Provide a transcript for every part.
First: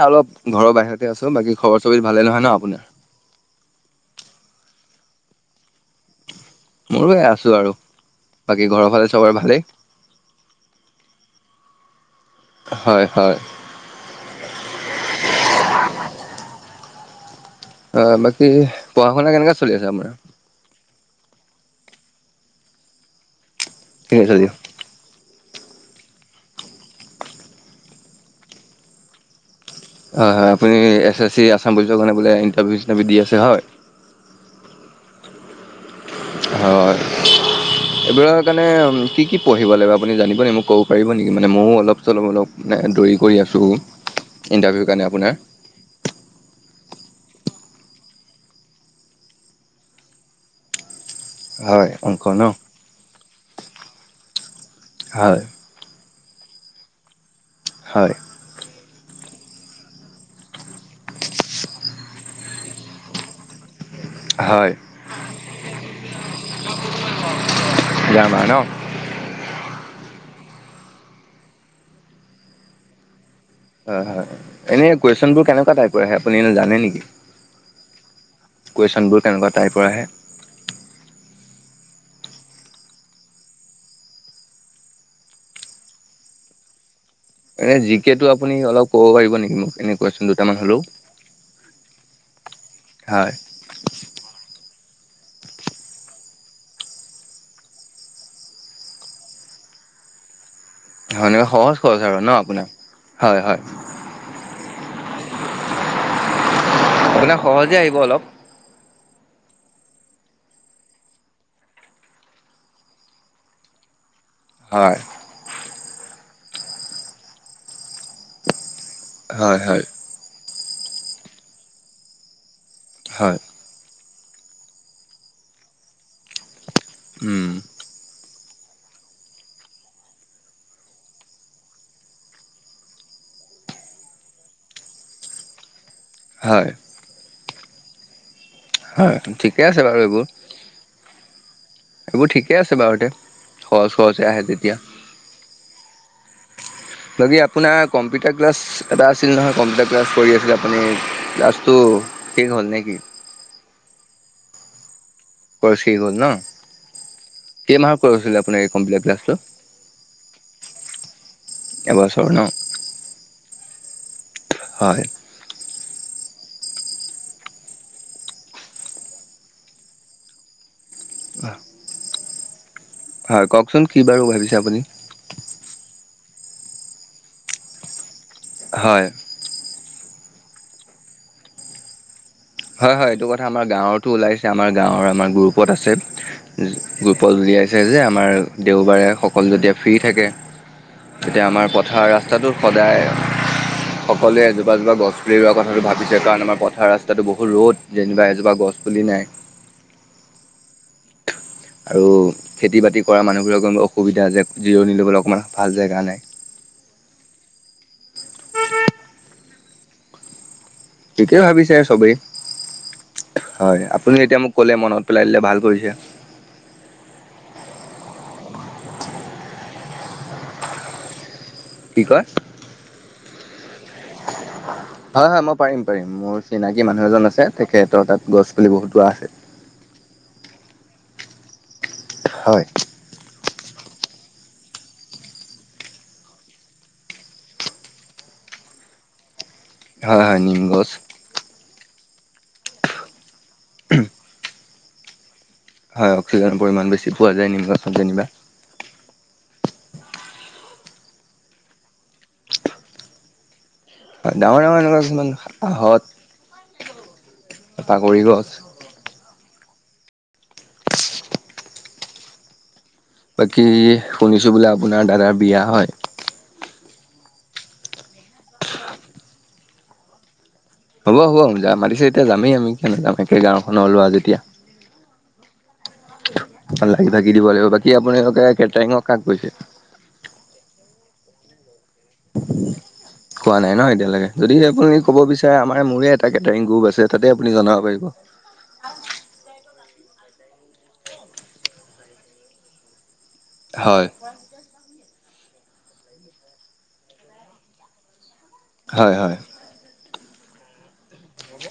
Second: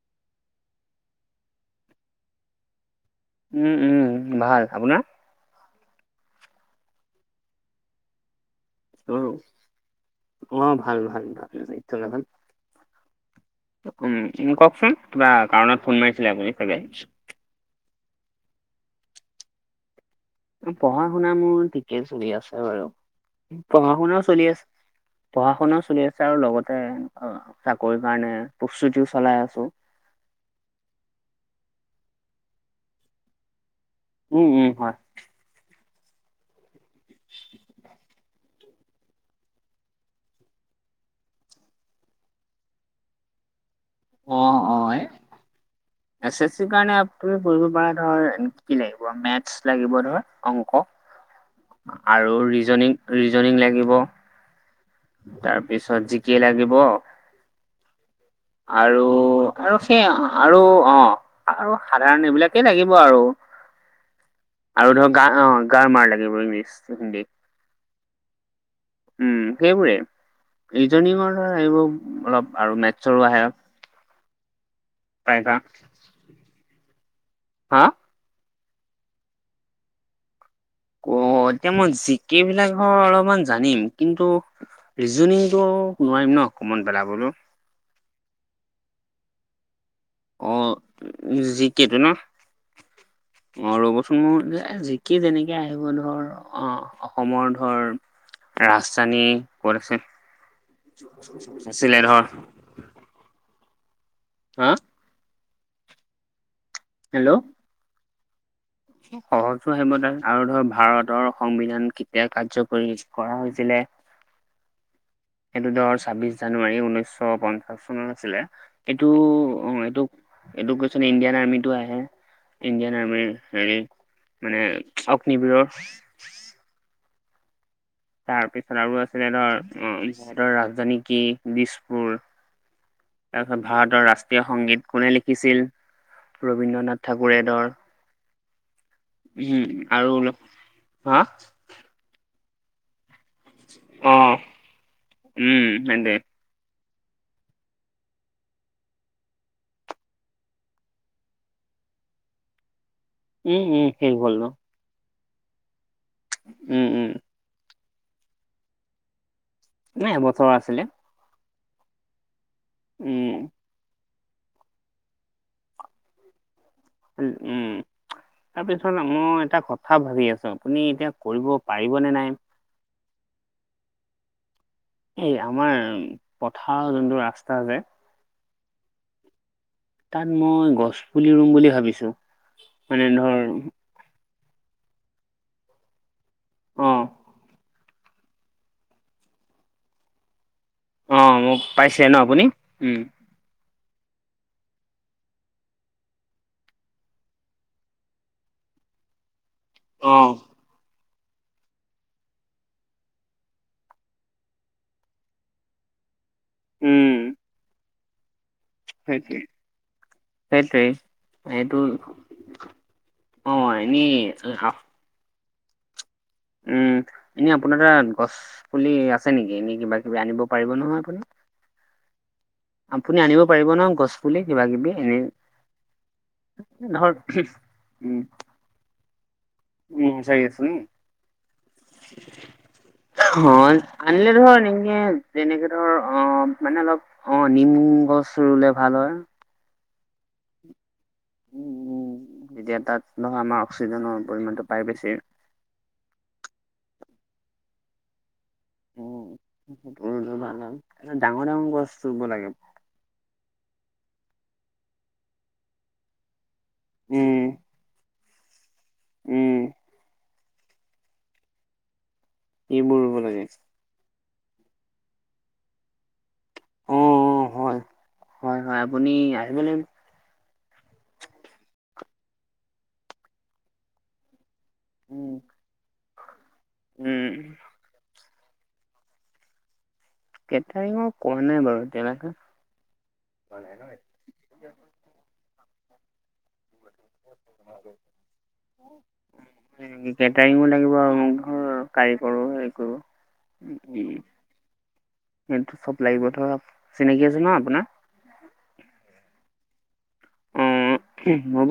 অলপ ঘৰৰ বাহিৰতে আছোঁ‌, বাকী খবৰ চবিত ভালে নহয় ন আপোনাৰ? উম উম ভাল, আপোনাৰ? মইয়ো এয়া আছোঁ‌ আৰু, বাকী ঘৰৰ ফালে চবৰে ভালেই? অ', ভাল-ভাল-ভাল [unintelligible] হয় হয়। উম, কওকচোন কিবা কাৰণত ফোন মাৰিছিলে আপুনি চাগে। অ', বাকী পঢ়া শুনা কেনেকা চলি আছে আপোনাৰ? পঢ়া শুনা মোৰ ঠিকেই চলি আছে বাৰু, পঢ়া শুনাও চলি আছে পঢ়া শুনাও চলি আছে আৰু লগতে চাকৰি কাৰণে প্ৰস্তুতিও চলাই আছোঁ‌। হয় হয়, আপুনি এছ এছ চি, আছাম পুলিচৰ কাৰণে বোলে ইণ্টাৰভিউ চিটাৰভিউ দি আছে হয়? উম-উম, হয়। হয়। এইবোৰ কাৰণে কি পঢ়িব লাগিব, আপুনি জানিব নি, মোক ক'ব পাৰিব নেকি? মানে ময়ো অলপ চলপ অলপ মানে দৌৰি কৰি আছোঁ‌। অ'-অ', এ এছ এছ চিৰ কাৰণে তুমি পঢ়িব পাৰা ধৰ কি লাগিব, মেটছ লাগিব ধৰ অংক হয় অংক আৰু ন ৰিজনিং, ৰিজনিং লাগিব। হয়। তাৰ পিছত জিকে লাগিব। হয়। আৰু, আৰু সেই আৰু অ', আৰু সাধাৰণ এইবিলাকেই লাগিব আৰু। [inaudible] হয়। আৰু ধৰক গা-অ'-গাৰমাৰ লাগিব ইংলিছ, হিন্দী। গ্ৰামাৰ ন? উম, সেইবোৰে ৰিজনঙৰ এইবোৰ অলপ আৰু মেথছৰো আহে। হয় হয়, এনে কুৱেশন বোৰ প্ৰায়ভাগ। কেনেকুৱা টাইপৰ আহে আপুনি এনে জানে নেকি? হা? কুৱেশ্যনবোৰ কেনেকুৱা টাইপৰ আহে? অ', এতিয়া মই জিকে বিলাক হয় অলপমান জানিম, কিন্তু ৰিজনিংটো নোৱাৰিম ন, কমন পেলাবলৈও। এনে জিকেটো আপুনি অলপ ক'ব পাৰিব নেকি মোক? কেনে অ', জিকেটো ন? হয় অ', ৰ'বচোন মোৰ যে, এ যিকে যেনেকে আহিব ধৰ অ'-অসমৰ ধৰ ৰাজধানী ক'ত আছে? হয় এনেকে সহজ আছিলে সৰজ আৰু ধৰ ন আপোনাৰ? হয়-হয়। হা? হেল্ল'। আপোনাক সহজে আহিব অলপ। সহজো আহিব তাত আৰু ধৰ ভাৰতৰ সংবিধান কেতিয়া কাৰ্যকৰী কৰা হৈছিলে? হয়, এইটো ধৰ ছাব্বিশ জানুৱাৰী ঊনৈশশ পঞ্চাশ চনত আছিলে এইটো হয় হয় এইটো, এই টো কোৱেছন ইণ্ডিয়ান আৰ্মিতটো আহে, ইণ্ডিয়ান হয় আৰ্মিৰ হেৰি- মানে অগ্নিবিৰৰ- উম, তাৰপিছত আৰু আছিলে ধৰ যহতৰ ৰাজধানী কি দিছপুৰ। তাৰপিছত, ভাৰতৰ ৰাষ্ট্ৰীয় সংগীত কোনে লিখিছিল হয় ৰবীন্দ্ৰনাথ ঠাকুৰে ধৰ হয় ঠিকে উম, আছে বাৰু আৰু এইবোৰ অলপ হা- এইবোৰ ঠিকেই আছে বাৰু দে সহজ অ সহজে আহে যেতিয়া। উম তেন্তে, বাকী আপোনাৰ কম্পিউটাৰ ক্লাছ- এটা আছিল নহয় কম্পিউটাৰ ক্লাছ কৰি আছিলে আপুনি ক্লাছটো শেষ হ'ল নে কি? উ'ম উ'ম শেষ হল ন। ক্ৰচ শেষ হল ন? উম উম। কেই মাহত কৰি উঠিলে আপুনি এই কম্পিউটাৰ ক্লাছটো? নাই এবছৰৰ আছিলে। এবছৰ ন। উম। হয়। উম। তাৰপিছত মই এটা কথা ভাবি আছোঁ আপুনি এতিয়া কৰিব পাৰিবনে নাই। হয় কওকচোন কি বাৰু ভাবিছে আপুনি এই আমাৰ পথাৰৰ যোনটো ৰাস্তা যে, হয়। তাত মই গছ পুলি ৰুম বুলি ভাবিছোঁ। হয়, হয়, এইটো কথা আমাৰ গাঁৱতো ওলাইছে। আমাৰ গাঁৱৰ আমাৰ গ্ৰুপত আছে। অ গ্ৰুপত উলিয়াইছে যে আমাৰ দেওবাৰে সকলো যেতিয়া ফ্ৰী থাকে। অ এতিয়া মোক আমাৰ পাইছে পথাৰ ন আপুনি ৰাস্তাটো উম সদায়। সকলোৱে এজোপা এজোপা গছ পুলি ৰোৱা কথা ভাবিছে। কাৰণ আমাৰ পথাৰ ৰাস্তাটো বহুত ৰ'দ যেনিবা এজোপা গছ পুলি নাই। অহ। আৰু খেতি বাতি কৰা মানুহবোৰ অকণমান অসুবিধা যে, জিৰণি ল'বলৈ অকণমান ভাল জেগা নাই। উম। সেইটোৱে সেইটোৱে। ঠিকেই ভাবিছে সেইটো চবেই অ হয়। এনেই আপুনি এতিয়া মোক ক'লে আ- মনত পেলাই দিলে ভাল কৰিছে। উ'ম এনে আপোনাৰ তাত গছ পুলি আছে নেকি এনেই কিবা কিবি আনিব পাৰিব নহয় আপুনি কি কয়? আপুনি আনিব পাৰিব ন গছ পুলি কিবা কিবি এনেই হয় হয় মই পাৰিম পাৰিম মোৰ চিনাকি ধৰ মানুহ এজন আছে তেখেতৰ উম তাত গছ পুলি বহুত ৰোৱা আছে। উম বিচাৰি আছে নেকি হয়। অ' আনিলে ধৰ এনেকে যেনেকে ধৰ অ' মানে অলপ অ' নিম গছ ৰুলে ভাল হয়। হয় হয়, নিম গছ। উম, উম, তেতিয়া তাত নহয়, আমাৰ অক্সিজেনৰ পৰিমাণটো পাই বেছি। হয়, অক্সিজেন পৰিমাণ বেছি পোৱা যায় নিমগছত যেনিবা। উম [unintelligible] এনে ডাঙৰ ডাঙৰ গছ ৰুব লাগে। ডাঙৰ ডাঙৰ এনে কিছুমান হত, উম, বাগৰি গছ। উম। এইবোৰ ৰুব - বাকী শুনিছোঁ, বোলে আপোনাৰ দাদাৰ বিয়া, হয়? অ' অ' হয়। হয় হয়, আপুনি আহিব লাগিব। হ'ব হ'ব আমি যাম, মাতিছে যেতিয়া যামে আমি। কিয় নাযাম, একে গাঁৱখনৰ ল'ৰা যেতিয়া। উম। উম, লাগি-ভাকি দিব লাগিব। বাকী আপোনালোকে কেটাৰিঙক কাক কৈছে? কেটাৰিঙক কোৱা নাই বাৰু। এতিয়ালৈকে। কোৱা নাই ন' এতিয়ালৈকে। যদিহে আপুনি ক'ব বিচাৰে, আমাৰ মোৰে- এ' কেটাৰিঙ গ্ৰুপ আছে। তাতে আপুনি জনাব পাৰিব। [unintelligible] [unintelligible] উম, কেটাৰিঙো লাগিব আৰু মোক ধৰ, কাৰিকৰো সেই কৰোঁ। হয়। সেইটো চব লাগিব ধৰাক। চিনাকি আছে ন' আপোনাৰ? হয় হয়। অ' হ'ব।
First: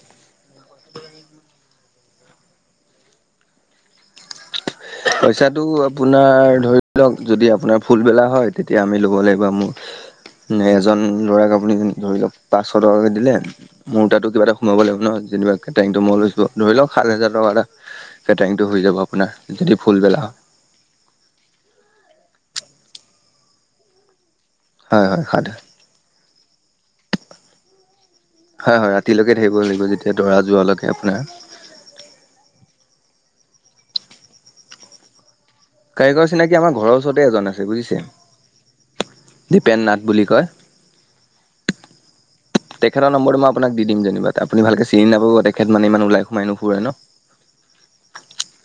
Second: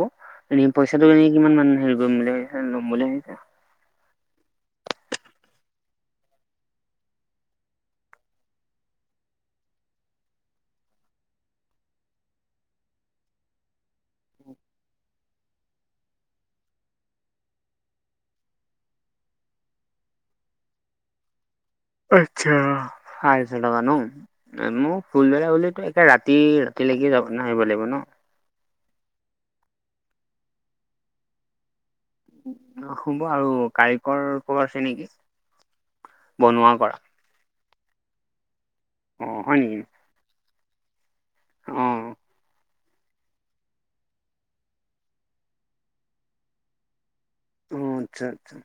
এনে পইচাটো এনে কিমানমান হেৰি কৰিম বুলি ভাবিছে? লম বুলি ভাবিছে? পইচাটো আপোনাৰ ধৰি লওক, যদি আপোনাৰ ফুলবেলা হয়, তেতিয়া আমি ল'ব লাগিব মোৰ - উম, এজন ল'ৰাক আপুনি ধৰি লওক, পাঁচশ টকাকে দিলে - মোৰ তাতো কিবা এটা সোমাব লাগিব ন'। যেনিবা কেটিৰিঙটো মই লৈছোঁ। ধৰি লওক সাত হাজাৰ টকা এটা - কেটাৰিংটো হৈ যাব আপোনাৰ, যদি ফুলবেলা। আচ্ছা, সাত হাজাৰ টকা ন'। এ' মোৰ হয় হয় হয় সাত ফুলবেলা বুলিটো এক- এ ৰাতি ৰাতিলৈকে যাব ন', আহিব লাগিব ন। হয় হয, ৰাতিলৈকে থাকিব লাগিব। যেতিয়া দৰা যোৱালৈকে আপোনাৰ। অ' হ'ব, আৰু কাৰিকৰ ক'বাত আছে নেকি? কাৰিকৰ চিনাকি, আমাৰ ঘৰৰ ওচৰতে এজন আছে, বুজিছে। অ হয় 'দীপেন নাথ' বুলি কয়। অহ। তেখেতৰ নম্বৰটো মই আপোনাক দি দিম যেনিবা। আপুনী ভালকে চিনি নাপাব, তেখেত মানে ইমান ওলাই-সোমাই নুফুৰে ন'। উম, আচ্ছা, আচ্ছা।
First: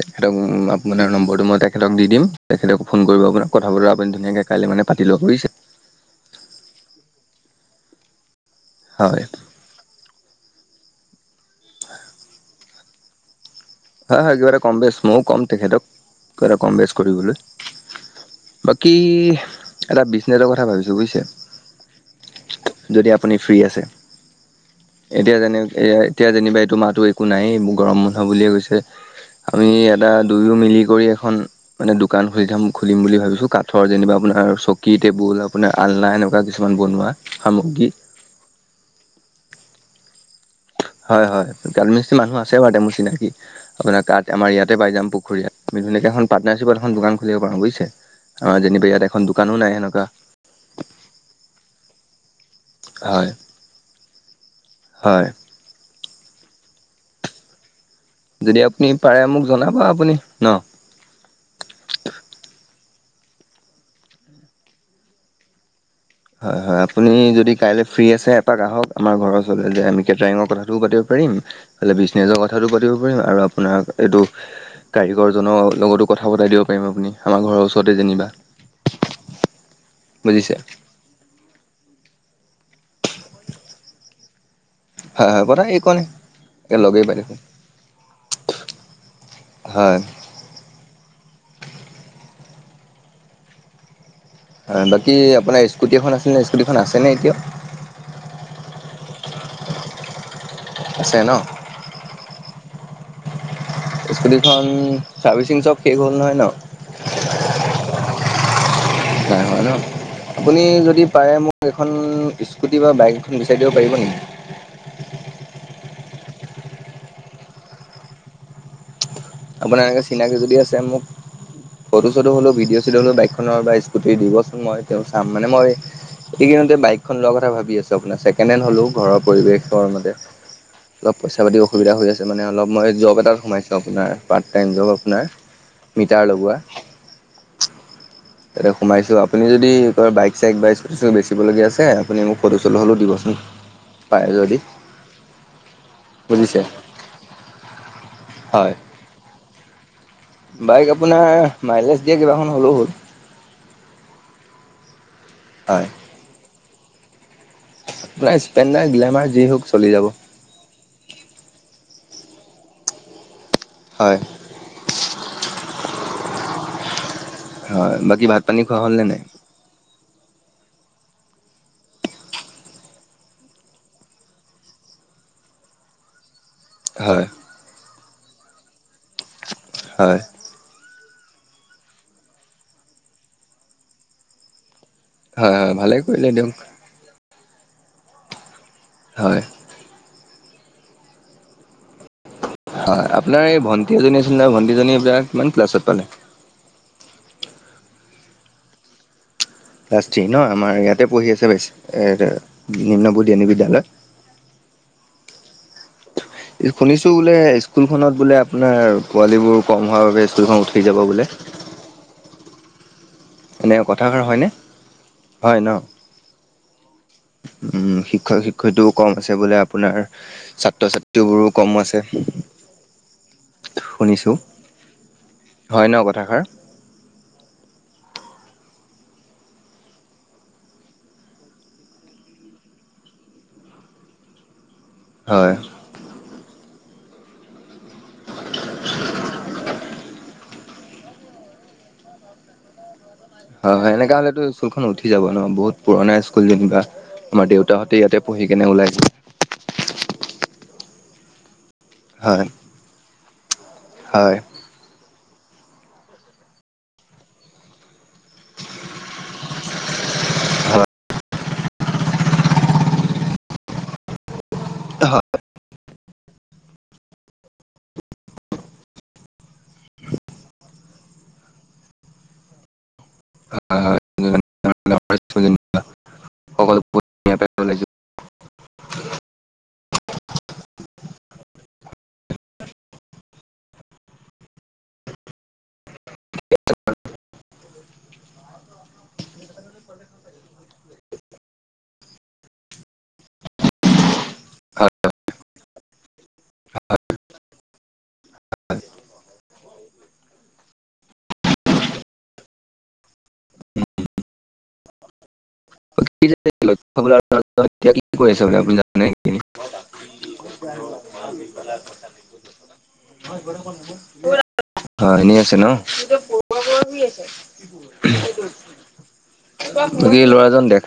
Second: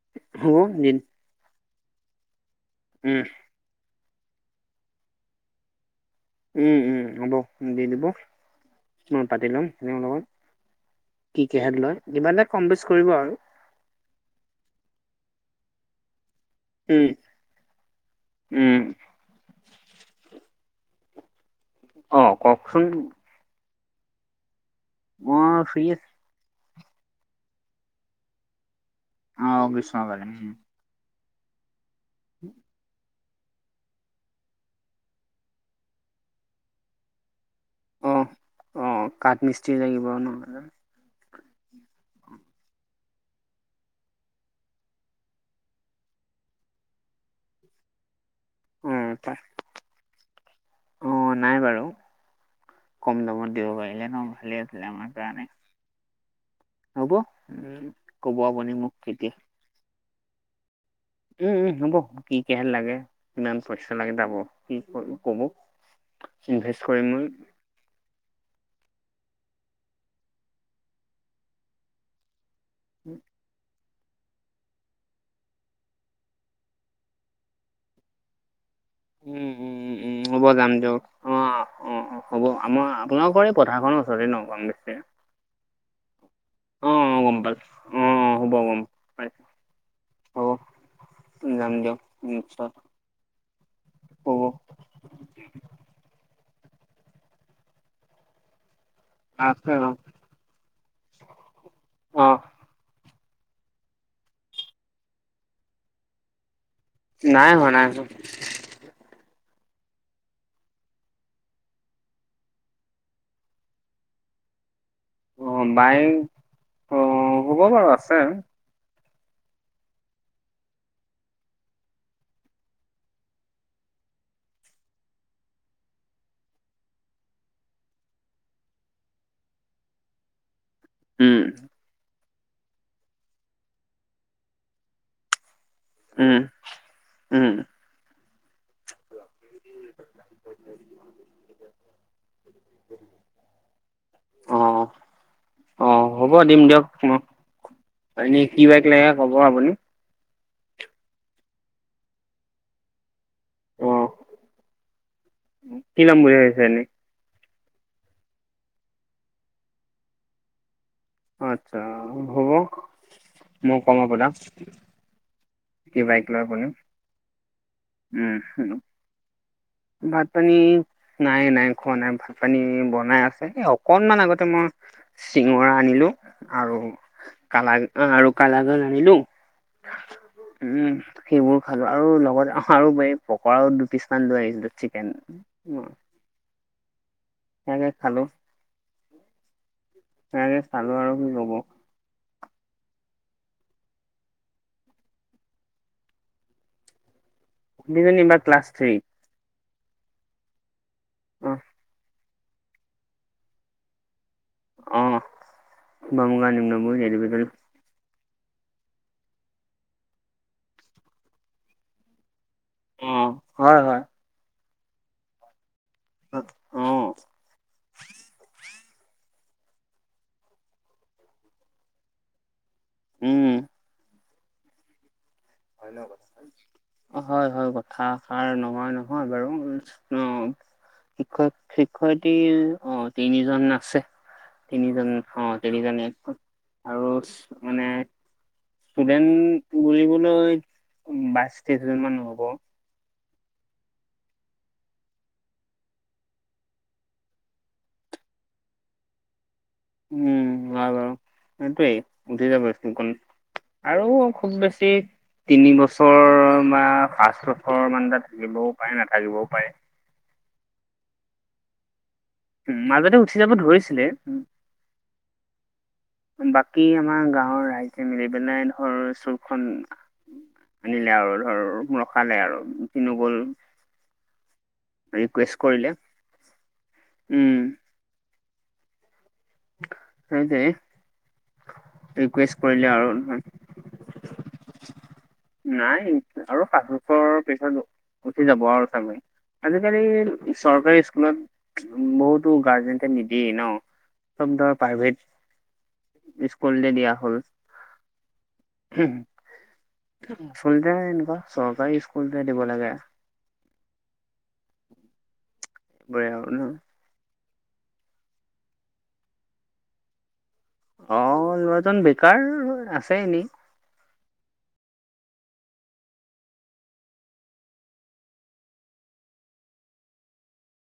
তেখেতক হ'ব দি আপোনাৰ নম্বৰটো মই তেখেতক দি দিম। তেখেতে ফোন উম কৰিব আপোনাক। কথাবোৰো আপুনি ধুনিয়াকে কাইলৈ মানে পাতি ল'ব বুজিছে। উম উম, হ'ব, দি দিব। হয় মই পাতি লম তেওঁৰ লগত। কি কি সাক লয়। যিমানে কম-বেছ কৰিব আৰু। হয় হয়, কিবা এটা কম-বেছ মইয়ো ক'ম তেখেতক। কিবা এটা কম-বেছ উম কৰিবলৈ। উম বাকী এটা বিজনেছৰ কথা ভাবিছোঁ, বুজিছে? অ' কওকচোন। যদি আপুনি ফ্ৰী আছে। এতিয়া মই যেনে ফ্ৰী এ আই - এতিয়া যেনিবা এইটো মাহটো একো নাইয়ে, গৰম বন্ধ বুলিয়ে গৈছে। অ', আমি এটা গ্ৰীষ্মকালীন উম। দুয়ো মিলি কৰি এখন মানে, দোকান খুলি থম, খুলিম বুলি ভাবিছোঁ। কাত - থৰ যেনিবা আপোনাৰ চকী টেবুল আপোনাৰ আলনা এনেকুৱা কিছুমান বনোৱা সামগ্ৰী অঁ অঁ কাঠ মিস্ত্ৰী লাগিব নহলে হয় হয় কাঠ মিস্ৰী মানুহ আছে বাৰু তেওঁ মোৰ চিনাকি আপোনাৰ কাঠ আমাৰ ইয়াতে পাই যাম আপোনাৰ কাঠ আমাৰ ইয়াতে পায় যাম পুখুৰী ইয়াত বিহুলৈকে এখন পাৰ্টনাৰশ্বিপত এখন দোকান খুলিব পাৰো বুজিছে অ যেনিবা ইয়াত অ', এখন তা দোকানো নাই সেনেকুৱা অ নাই বাৰু কম হয় দামত দিব পাৰিলে ন ভালে আছিলে আমাৰ হয় কাৰণে হ'ব উম ক'ব যদি আপুনি মোক পাৰে কেতিয়া মোক জনাব আপুনি ন উম উম হ'ব কি কিহ লাগে কিমান পইচা লাগে যাব কি কব হয় হয় ইনভেষ্ট কৰিম আপুনি মই। যদি কাইলৈ ফ্ৰী আছে এপাক আহক আমাৰ ঘৰৰ ওচৰলৈ যে আমি কেটাৰিঙৰ কথাটোও পাতিব পাৰিম নিজৰ কথাটো পাতিব পাৰিম আৰু আপোনাক এইটো কাৰিকৰজনৰ লগতো কথা পতাই দিব পাৰিম আপুনি আমাৰ ঘৰৰ ওচৰতে যেনিবা উম উম উম উম হ'ব বুজিছে যাম দিয়ক অ অ অ হ'ব আমাৰ আপোনালোকৰ এই পথাৰখনৰ ওচৰতে ন পাম বেছি হয় হয় পথাৰৰ এইখনে এ অ', লগেই পাই অ', থাকো গম পালোঁ অ', হ'ব গম পাইছোঁ হয় হ'ব যাম দিয়ক নিশ্চয় হ'ব হয় বাকী আপোনাৰ স্কুটি এখন আছিলে ন স্কুটিখন আছেনে এতিয়াও আছে অ আছে ন অ স্কুটিখন চাৰ্ভিচিং চব শেষ হ'ল নহয় ন নাই হোৱা নাই হোৱা নাই হোৱা ন আপুনি যদি পাৰে মোক এখন স্কুটি বা বাইক এখন বিচাৰি দিব পাৰিব নেকি অ বাইক অ হ'ব বাৰু আছে আপোনাৰ চিনাকি যদি আছে মোক ফটো-চটো হ'লো, ভিডিঅ-চিডিঅ হ'লো বাইকখনৰ বা স্কুটি দিবচোন, মই তেওঁ চাম মানে মই এইকেদিনতে বাইকখন লোৱাৰ কথা ভাবি আছো, আপোনাৰ ছেকেণ্ড হেণ্ড হ'লেও ঘৰৰ পৰিৱেশৰ মতে। অলপ উম পইচা-পাতি অসুবিধা হৈ আছে মানে, অলপ মই জব এটাত সোমাইছোঁ আপোনাৰ। পাৰ্ট টাইম জব আপোনাৰ, মিটাৰ উম লগোৱা। উম' তাতে সোমাইছোঁ। আপুনি যদি কিবা বাইক- চাইক বা স্কুটি-চুটি বেচিবলগীয়া আছে আপুনি মোক ফটো-চটো হ'লেও দিবচোন, পাৰে যদি, অ বুজিছে। উম' এনে কি হয় বাইক লাগে ক'ব আপুনি? বাইক আপোনাৰ, মাইলেজ দিয়া কিবাখন হ'লেও হ'ল। অ'হ হয়। কি লম বুলি ভাবিছে এনেই? আপোনাৰ স্প্লেণ্ডাৰ, গ্লেমাৰ যি হওক চলি যাব। অ, আচ্ছা হ'ব মই কম হয়। আপোনাক। কি বাইক লয় আপুনি? হয়, বাকী ভাত-পানী খোৱা হ'ল নে নাই? ভাত-পানী নাই নাই খোৱা নাই, ভাত-পানী বনাই আছে। এ অকনমান আগতে মই চিঙৰা আনিলো আৰু হয় কালাগান আৰু কালাগান আনিলো। হয়। উম সেইবোৰ খালো আৰু লগত আৰু এই পকৰাও দুপিচমান লৈ আহিছিলো চিকেন। এ ভালে কৰিলে দিয়ক। তাকে খালো। হয় তাকে খালো আৰু কি ক'ব। হয়। আপোনাৰ এই ভণ্টি এজনী আছিল নহয়, ভণ্টিজনী এইবাৰ কিমান ক্লাছত পালে? ভন্টীজনী এইবাৰ ক্লাছ থ্ৰী। ক্লাছ থ্ৰী ন', আমাৰ ইয়াতে পঢ়ি আছে অ বেছ নিম্ন বুনিয়াদী বিদ্যালয়। অ'হ, শুনিছো বোলে [unintelligible] স্কুলখনত বোলে আপোনাৰ পোৱালীবোৰ কম হোৱাৰ বাবে স্কুলখন উঠি যাব বোলে। অ' হয় এনেই হয় কথাষাৰ হয়নে? হয় ন'? অ' উম শিক্ষক-শিক্ষয়িত্ৰীও কম আছে বোলে আপোনাৰ। ছাত্ৰ-ছাত্ৰীবোৰো কম আছে। উম শুনিছো হয় ন কথাষাৰ? [unintelligible] হয় হয়, কথাষাৰ নহোৱা নহয় বাৰু অ' শিক্ষক-শিক্ষয়িত্ৰী, অ' তিনিজন আছে। তিনিজন, অ' হয় তিনিজনী আৰু মানে ষ্টুডেন্ট বুলিবলৈ বাইছ, তেইছজন মান হ'ব। হয় হয়, এনেকা হ'লেতো স্কুলখন উঠি যাব ন' বহুত পুৰণা স্কুল যেনিবা। আমাৰ দেউতাহঁতে ইয়াতে পঢ়ি কেনে ওলাইছিল। উম' [unintelligible] হয় উঠি যাব স্কুলখন। আৰু হয় হয়। খুব বেছি তিনিবছৰ বা পাঁচবছৰ মান তাত থাকিবও পাৰে, নাথাকিবও পাৰে। উম মাজতে উঠি যাব ধৰিছিলে। [unintelligible] বাকী আমাৰ গাঁৱৰ ৰাইজে মিলি পেলাই ধৰ স্কুলখন আনিলে আৰু ধৰ ৰখালে আৰু গুচি নগ'ল। [unintelligible] ৰিকুৱেষ্ট কৰিলে উম। সেইটোৱে, ৰিকুৱেষ্ট কৰিলে আৰু নাই আৰু [unintelligible] পিছত উঠি যাব আৰু চাগে। আজিকালি চৰকাৰী স্কুলত বহুতো গাৰ্জেনটে নিদিয়েই ন'। চব ধৰা প্ৰাইভেট স্কুলতে দিয়া হ'ল। আচলতে এনেকুৱা চৰকাৰী স্কুলতে দিব লাগে। [unintelligible] [inaudible] এইবোৰে আৰু ন হয়, অ ল'ৰাজন বেকাৰ আছে এনে এনেই আছে ন'। বাকী এই ল'ৰাজন দেখা